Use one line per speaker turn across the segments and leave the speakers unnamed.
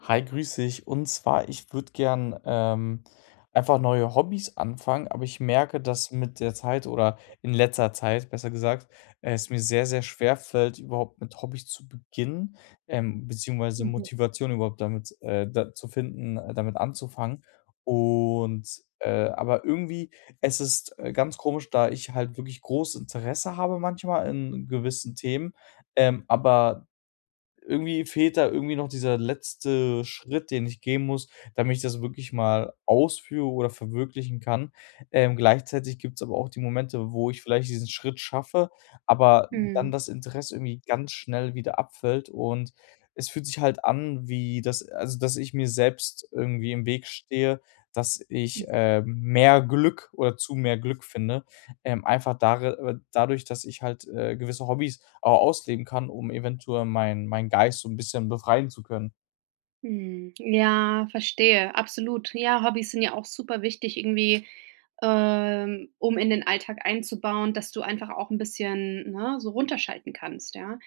Hi, grüß dich. Und zwar, ich würde gern einfach neue Hobbys anfangen, aber ich merke, dass mit der Zeit oder in letzter Zeit, besser gesagt, es mir sehr, sehr schwer fällt, überhaupt mit Hobbys zu beginnen, beziehungsweise
Mhm.
Motivation überhaupt damit zu finden, damit anzufangen. Und aber irgendwie, es ist ganz komisch, da ich halt wirklich großes Interesse habe manchmal in gewissen Themen, aber irgendwie fehlt da irgendwie noch dieser letzte Schritt, den ich gehen muss, damit ich das wirklich mal ausführe oder verwirklichen kann. Gleichzeitig gibt's aber auch die Momente, wo ich vielleicht diesen Schritt schaffe, aber dann
Mhm.
das Interesse irgendwie ganz schnell wieder abfällt, und es fühlt sich halt an, wie das also, dass ich mir selbst irgendwie im Weg stehe, dass ich, mehr Glück oder zu mehr Glück finde, einfach dare dadurch, dass ich halt, gewisse Hobbys auch ausleben kann, um eventuell meinen Geist so 'n bisschen befreien zu können.
Mhm. Ja, verstehe, absolut. Ja, Hobbys sind ja auch super wichtig irgendwie, um in den Alltag einzubauen, dass du einfach auch ein bisschen, ne, so runterschalten kannst, ja?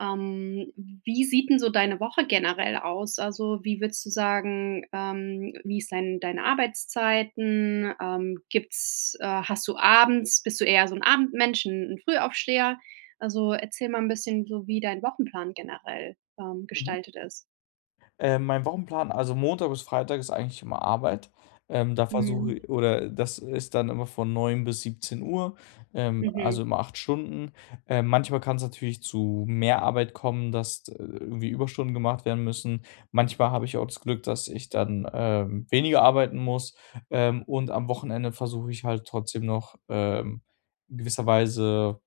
Ähm, Wie sieht denn so deine Woche generell aus? Also, wie würdest du sagen, wie ist deine Arbeitszeiten? Gibt's hast du abends bist du eher so ein Abendmensch, ein 'n Frühaufsteher? Also, erzähl mal ein bisschen so, wie dein Wochenplan generell,
Mhm.
gestaltet ist.
Mein Wochenplan, also Montag bis Freitag, ist eigentlich immer Arbeit. Da versuche
Mhm.
i oder das ist dann immer von 9 bis 17:00,
Mhm.
also immer 8 Stunden. Manchmal kann's natürlich zu mehr Arbeit kommen, dass, irgendwie Überstunden gemacht werden müssen. Manchmal habe ich auch das Glück, dass ich dann, weniger arbeiten muss. Und am Wochenende versuche ich halt trotzdem noch, in gewisser Weise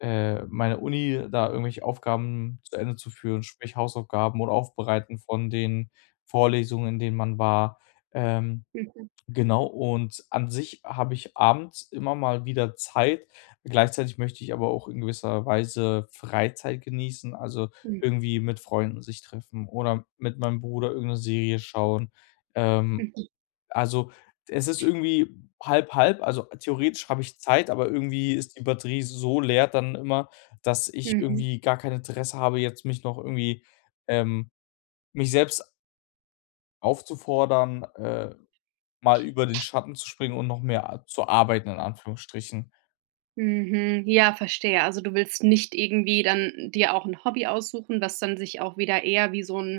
meine Uni da irgendwelche Aufgaben zu Ende zu führen, sprich Hausaufgaben oder Aufbereiten von den Vorlesungen, in denen man war. Ähm,
Mhm.
genau, und an sich habe ich abends immer mal wieder Zeit. Gleichzeitig möchte ich aber auch in gewisser Weise Freizeit genießen, also
Mhm.
irgendwie mit Freunden sich treffen oder mit meinem Bruder irgendeine Serie schauen. Ähm,
Mhm.
also, es ist irgendwie halb halb. Also, theoretisch habe ich Zeit, aber irgendwie ist die Batterie so leer dann immer, dass ich
Mhm.
irgendwie gar kein Interesse habe, jetzt mich noch irgendwie ähm, mich selbst aufzufordern, mal über den Schatten zu springen und noch mehr a zu arbeiten in Anführungsstrichen.
Mhm. Ja, verstehe. Also, du willst nicht irgendwie dann dir auch ein Hobby aussuchen, was dann sich auch wieder eher wie so ein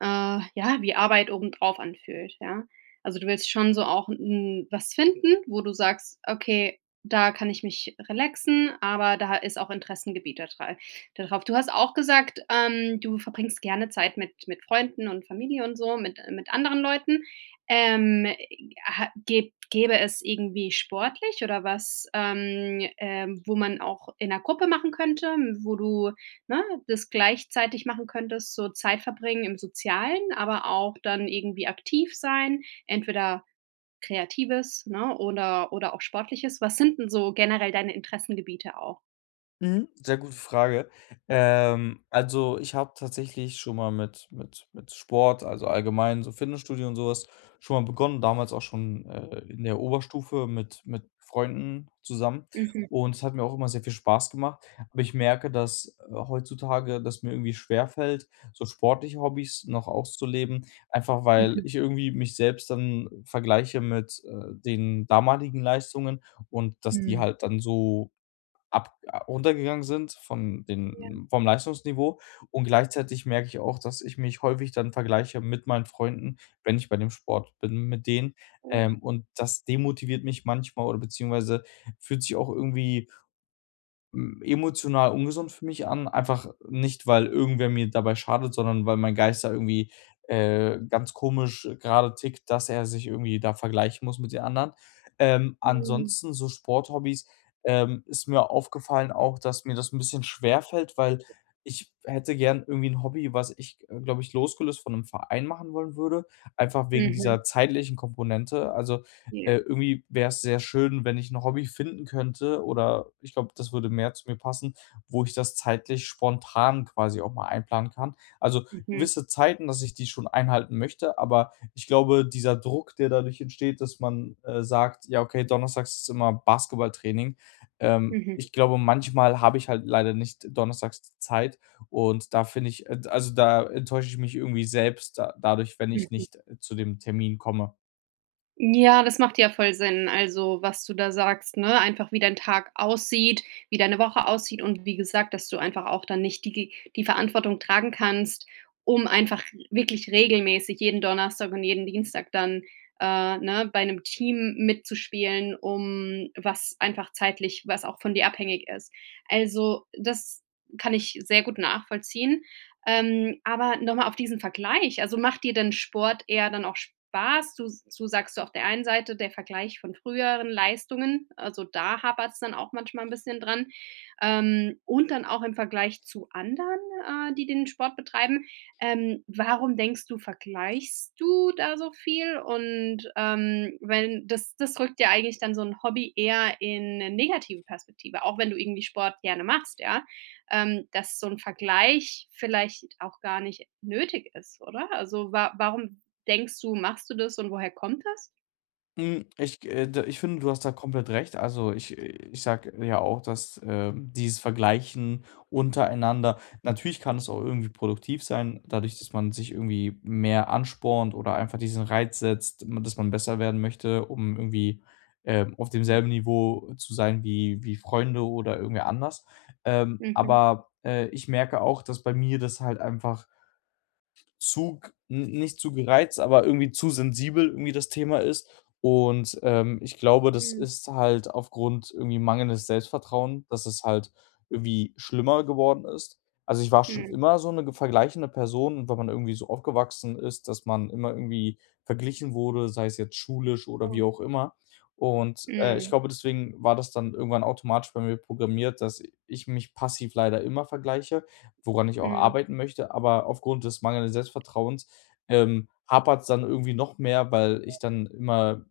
ja, wie Arbeit obendrauf anfühlt, ja? Also, du willst schon so auch 'n was finden, wo du sagst: „Okay, da kann ich mich relaxen, aber da ist auch Interessengebiet da drauf.“ Du hast auch gesagt, du verbringst gerne Zeit mit Freunden und Familie und so, mit anderen Leuten. Ähm, ha gä gäbe es irgendwie sportlich oder was, wo man auch in einer Gruppe machen könnte, wo du ne, das gleichzeitig machen könntest, so Zeit verbringen im Sozialen, aber auch dann irgendwie aktiv sein, entweder Kreatives, ne, oder auch Sportliches. Was sind denn so generell deine Interessengebiete auch?
Mhm, sehr gute Frage. Also, ich habe tatsächlich schon mal mit mit Sport, also allgemein so Fitnessstudio und sowas, schon mal begonnen, damals auch schon, in der Oberstufe mit Freunden zusammen,
Mhm,
und es hat mir auch immer sehr viel Spaß gemacht. Aber ich merke, dass, heutzutage dass mir irgendwie schwerfällt, so sportliche Hobbys noch auszuleben, einfach weil
mhm.
ich irgendwie mich selbst dann vergleiche mit, den damaligen Leistungen und dass die
Mhm.
halt dann so ab a runtergegangen sind von
Ja,
den vom Leistungsniveau, und gleichzeitig merke ich auch, dass ich mich häufig dann vergleiche mit meinen Freunden, wenn ich bei dem Sport bin mit denen,
oh,
und das demotiviert mich manchmal oder beziehungsweise fühlt sich auch irgendwie emotional ungesund für mich an, einfach nicht, weil irgendwer mir dabei schadet, sondern weil mein Geist da irgendwie, ganz komisch gerade tickt, dass er sich irgendwie da vergleichen muss mit den anderen.
mhm.
Ansonsten so Sporthobbys, ist mir aufgefallen auch, dass mir das ein bisschen schwer fällt, weil ich hätte gern irgendwie ein Hobby, was ich, glaube ich, losgelöst von einem Verein machen wollen würde, einfach wegen
Mhm,
dieser zeitlichen Komponente. Also,
ja,
irgendwie wäre es sehr schön, wenn ich ein Hobby finden könnte, oder ich glaube, das würde mehr zu mir passen, wo ich das zeitlich spontan quasi auch mal einplanen kann. Also,
mhm,
gewisse Zeiten, dass ich die schon einhalten möchte, aber ich glaube, dieser Druck, der dadurch entsteht, dass man, sagt: „Ja, okay, donnerstags ist immer Basketballtraining.“
mhm,
Ich glaube, manchmal habe ich halt leider nicht donnerstags die Zeit, und da finde ich, also, da enttäusche ich mich irgendwie selbst da dadurch, wenn ich
mhm.
nicht, zu dem Termin komme.
Ja, das macht ja voll Sinn. Also, was du da sagst, ne? Einfach wie dein Tag aussieht, wie deine Woche aussieht und wie gesagt, dass du einfach auch dann nicht die Verantwortung tragen kannst, um einfach wirklich regelmäßig jeden Donnerstag und jeden Dienstag dann, ne, bei einem Team mitzuspielen, um was einfach zeitlich was auch von dir abhängig ist. Also, das kann ich sehr gut nachvollziehen. Aber nochmal auf diesen Vergleich. Also, macht dir denn Sport eher dann auch Spaß? Du sagst so auf der einen Seite der Vergleich von früheren Leistungen, also, da hapert es dann auch manchmal ein bisschen dran. Und dann auch im Vergleich zu anderen, die den Sport betreiben. Warum denkst du, vergleichst du da so viel? Und, wenn das rückt ja eigentlich dann so ein Hobby eher in eine negative Perspektive, auch wenn du irgendwie Sport gerne machst, ja? Dass so ein Vergleich vielleicht auch gar nicht nötig ist, oder? Also, wa warum denkst du, machst du das und woher kommt das?
Ich finde, du hast da komplett recht. Also, ich sage ja auch, dass, dieses Vergleichen untereinander natürlich, kann es auch irgendwie produktiv sein, dadurch, dass man sich irgendwie mehr anspornt oder einfach diesen Reiz setzt, m dass man besser werden möchte, um irgendwie, auf demselben Niveau zu sein wie Freunde oder irgendwer anders. Ähm,
Mhm.
aber, äh, ich merke auch, dass bei mir das halt einfach zu g n nicht zu gereizt, aber irgendwie zu sensibel irgendwie das Thema ist. Und, ich glaube, das
Mhm. Ja.
ist halt aufgrund irgendwie mangelndes Selbstvertrauen, dass es halt irgendwie schlimmer geworden ist. Also, ich war
Mhm.
schon
Mhm.
immer so eine ge vergleichende Person, und wenn man irgendwie so aufgewachsen ist, dass man immer irgendwie verglichen wurde, sei es jetzt schulisch oder wie
Oh.
auch immer. Und, ich
Mhm.
glaube, deswegen war das dann irgendwann automatisch bei mir programmiert, dass ich mich passiv leider immer vergleiche, woran ich auch
Mhm.
arbeiten möchte, aber aufgrund des mangelnden Selbstvertrauens, hapert's dann irgendwie noch mehr, weil ich dann immer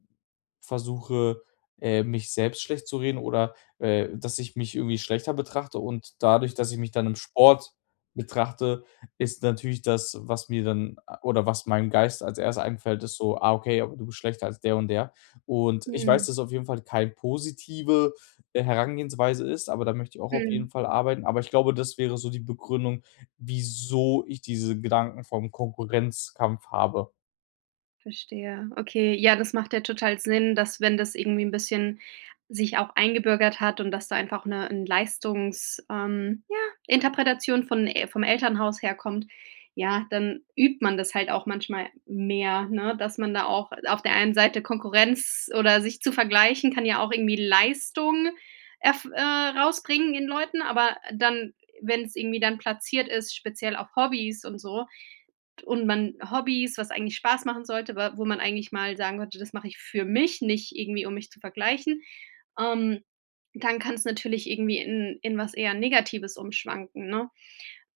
versuche, mich selbst schlecht zu reden oder, dass ich mich irgendwie schlechter betrachte, und dadurch, dass ich mich dann im Sport betrachte, ist natürlich das, was mir dann oder was meinem Geist als Erstes einfällt, ist so: „Ah, okay, aber du bist schlechter als der und der.“ Und ich weiß,
Mhm.
dass es auf jeden Fall keine positive, Herangehensweise ist, aber da möchte ich auch auf jeden
Mhm.
Fall arbeiten. Aber ich glaube, das wäre so die Begründung, wieso ich diese Gedanken vom Konkurrenzkampf habe.
Verstehe. Okay, ja, das macht ja total Sinn, dass wenn das irgendwie ein bisschen sich auch eingebürgert hat und dass da einfach eine 'n Leistungs ja, Interpretation von e vom Elternhaus herkommt, ja, dann übt man das halt auch manchmal mehr, ne, dass man da auch auf der einen Seite Konkurrenz oder sich zu vergleichen kann ja auch irgendwie Leistung erf rausbringen in Leuten, aber dann, wenn es irgendwie dann platziert ist, speziell auf Hobbys und so, und man Hobbys, was eigentlich Spaß machen sollte, wa wo man eigentlich mal sagen sollte: „Das mache ich für mich, nicht irgendwie, um mich zu vergleichen“, ähm, dann kann es natürlich irgendwie in was eher Negatives umschwanken, ne?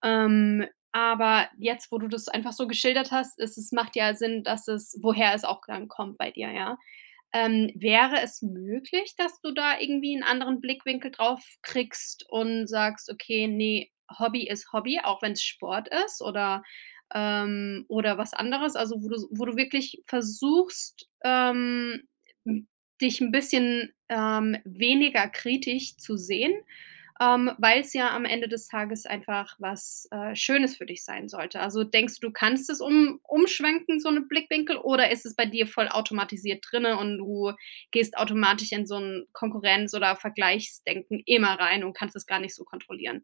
Ähm, aber jetzt, wo du das einfach so geschildert hast, ist es macht ja Sinn, dass es woher es auch dann kommt bei dir, ja. Wäre es möglich, dass du da irgendwie einen anderen Blickwinkel drauf kriegst und sagst: „Okay, nee, Hobby ist Hobby, auch wenn es Sport ist oder was anderes?“ Also, wo du wirklich versuchst, hm, dich ein bisschen, weniger kritisch zu sehen? Weil es ja am Ende des Tages einfach was, Schönes für dich sein sollte. Also, denkst du, du kannst es um umschwenken, so einen Blickwinkel, oder ist es bei dir voll automatisiert drinne und du gehst automatisch in so ein Konkurrenz oder Vergleichsdenken immer rein und kannst es gar nicht so kontrollieren?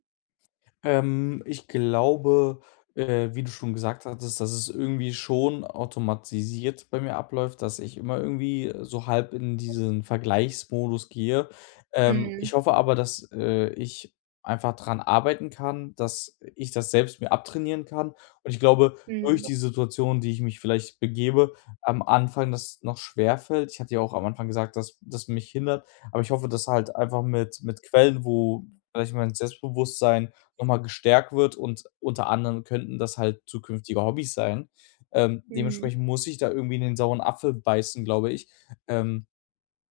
Ich glaube, wie du schon gesagt hattest, dass es irgendwie schon automatisiert bei mir abläuft, dass ich immer irgendwie so halb in diesen Vergleichsmodus gehe.
Mhm,
Ich hoffe aber, dass, ich einfach dran arbeiten kann, dass ich das selbst mir abtrainieren kann. Und ich glaube, durch
mhm,
die Situation, die ich mich vielleicht begebe, am Anfang das noch schwer fällt. Ich hatte ja auch am Anfang gesagt, dass das mich hindert, aber ich hoffe, dass halt einfach mit Quellen, wo vielleicht mein Selbstbewusstsein nochmal gestärkt wird, und unter anderem könnten das halt zukünftige Hobbys sein.
mhm,
Dementsprechend muss ich da irgendwie in den sauren Apfel beißen, glaube ich. Ähm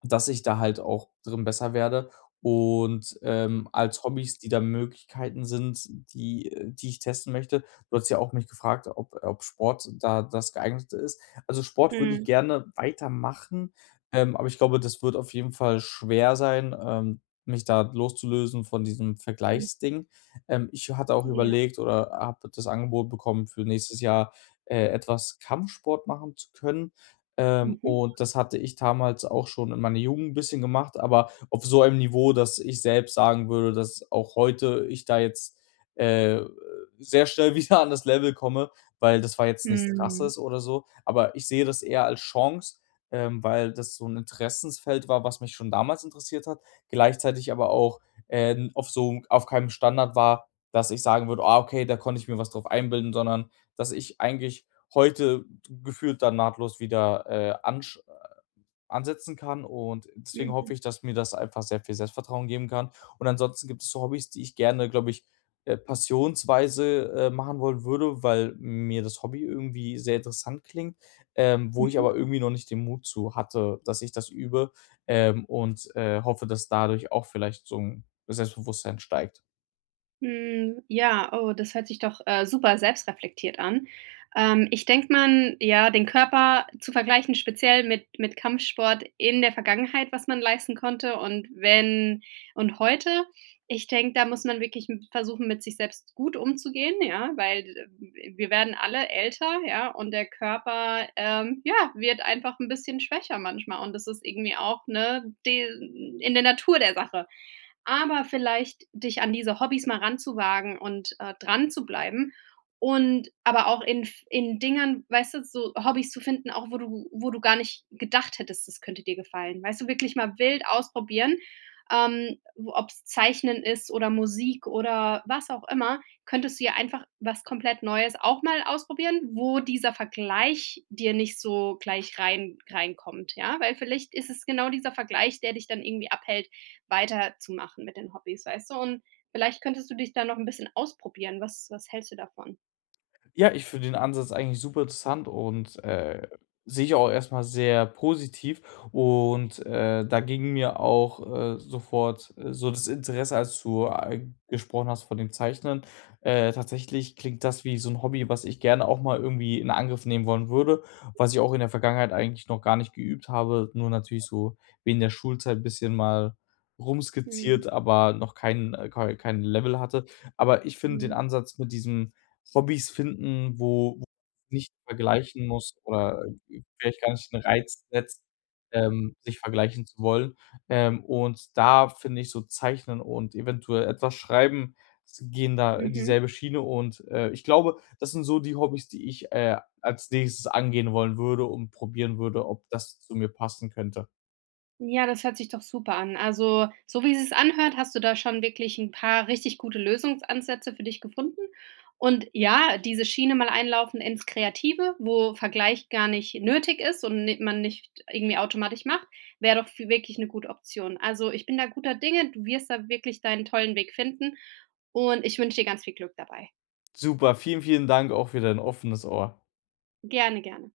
Dass ich da halt auch drin besser werde, und, als Hobbys, die da Möglichkeiten sind, die die ich testen möchte, du hast ja auch mich gefragt, ob ob Sport da das Geeignete ist. Also, Sport würde ich
mhm,
gerne weitermachen, aber ich glaube, das wird auf jeden Fall schwer sein, mich da loszulösen von diesem
mhm,
Vergleichsding. Ich hatte auch
ja,
überlegt oder habe das Angebot bekommen, für nächstes Jahr, etwas Kampfsport machen zu können.
mhm,
Und das hatte ich damals auch schon in meiner Jugend ein bisschen gemacht, aber auf so einem Niveau, dass ich selbst sagen würde, dass auch heute ich da jetzt, äh, sehr schnell wieder an das Level komme, weil das war jetzt nichts
mhm,
Krasses oder so. Aber ich sehe das eher als Chance, weil das so ein Interessensfeld war, was mich schon damals interessiert hat, gleichzeitig aber auch, n auf so auf keinem Standard war, dass ich sagen würde: „Ah, okay, da konnte ich mir was drauf einbilden“, sondern dass ich eigentlich heute gefühlt dann nahtlos wieder, ansch ansetzen kann, und deswegen hoffe
mhm,
ich, dass mir das einfach sehr viel Selbstvertrauen geben kann. Und ansonsten gibt es so Hobbys, die ich gerne, glaube ich, passionsweise, machen wollen würde, weil mir das Hobby irgendwie sehr interessant klingt, wo ich
mhm.
aber irgendwie noch nicht den Mut zu hatte, dass ich das übe, und, hoffe, dass dadurch auch vielleicht so ein Selbstbewusstsein steigt.
Hm, ja, oh, das hört sich doch, super selbstreflektiert an. Ich denke, man ja, den Körper zu vergleichen, speziell mit Kampfsport in der Vergangenheit, was man leisten konnte und wenn und heute. Ich denke, da muss man wirklich m versuchen, mit sich selbst gut umzugehen, ja, weil, wir werden alle älter, ja, und der Körper, ja, wird einfach ein bisschen schwächer manchmal und das ist irgendwie auch, ne, de in der Natur der Sache, aber vielleicht dich an diese Hobbys mal ranzuwagen und, dran zu bleiben und aber auch in Dingern, weißt du, so Hobbys zu finden, auch wo du gar nicht gedacht hättest, das könnte dir gefallen. Weißt du, wirklich mal wild ausprobieren, w ob's Zeichnen ist oder Musik oder was auch immer, könntest du ja einfach was komplett Neues auch mal ausprobieren, wo dieser Vergleich dir nicht so gleich reinkommt, ja? Weil vielleicht ist es genau dieser Vergleich, der dich dann irgendwie abhält, weiterzumachen mit den Hobbys, weißt du? Und vielleicht könntest du dich da noch ein bisschen ausprobieren. Was hältst du davon?
Ja, ich finde den Ansatz eigentlich super interessant, und, sehe ich auch erstmal sehr positiv, und, da ging mir auch, sofort, so das Interesse, als du, gesprochen hast von dem Zeichnen. Tatsächlich klingt das wie so ein Hobby, was ich gerne auch mal irgendwie in Angriff nehmen wollen würde, was ich auch in der Vergangenheit eigentlich noch gar nicht geübt habe, nur natürlich so während der Schulzeit ein bisschen mal
Mhm,
rumskizziert, aber noch kein, kein Level hatte. Aber ich finde den
mhm,
Ansatz mit diesem Hobbys finden, wo nicht vergleichen muss oder vielleicht gar nicht den Reiz setzt, sich vergleichen zu wollen. Und da finde ich so Zeichnen und eventuell etwas Schreiben, s gehen da
mhm.
dieselbe Schiene, und, ich glaube, das sind so die Hobbys, die ich, als nächstes angehen wollen würde und probieren würde, ob das zu mir passen könnte.
Ja, das hört sich doch super an. Also, so wie es sich anhört, hast du da schon wirklich ein paar richtig gute Lösungsansätze für dich gefunden. Und ja, diese Schiene mal einlaufen ins Kreative, wo Vergleich gar nicht nötig ist und ni man nicht irgendwie automatisch macht, wäre doch vi wirklich eine gute Option. Also, ich bin da guter Dinge, du wirst da wirklich deinen tollen Weg finden und ich wünsche dir ganz viel Glück dabei.
Super, vielen, vielen Dank auch für dein offenes Ohr.
Gerne, gerne.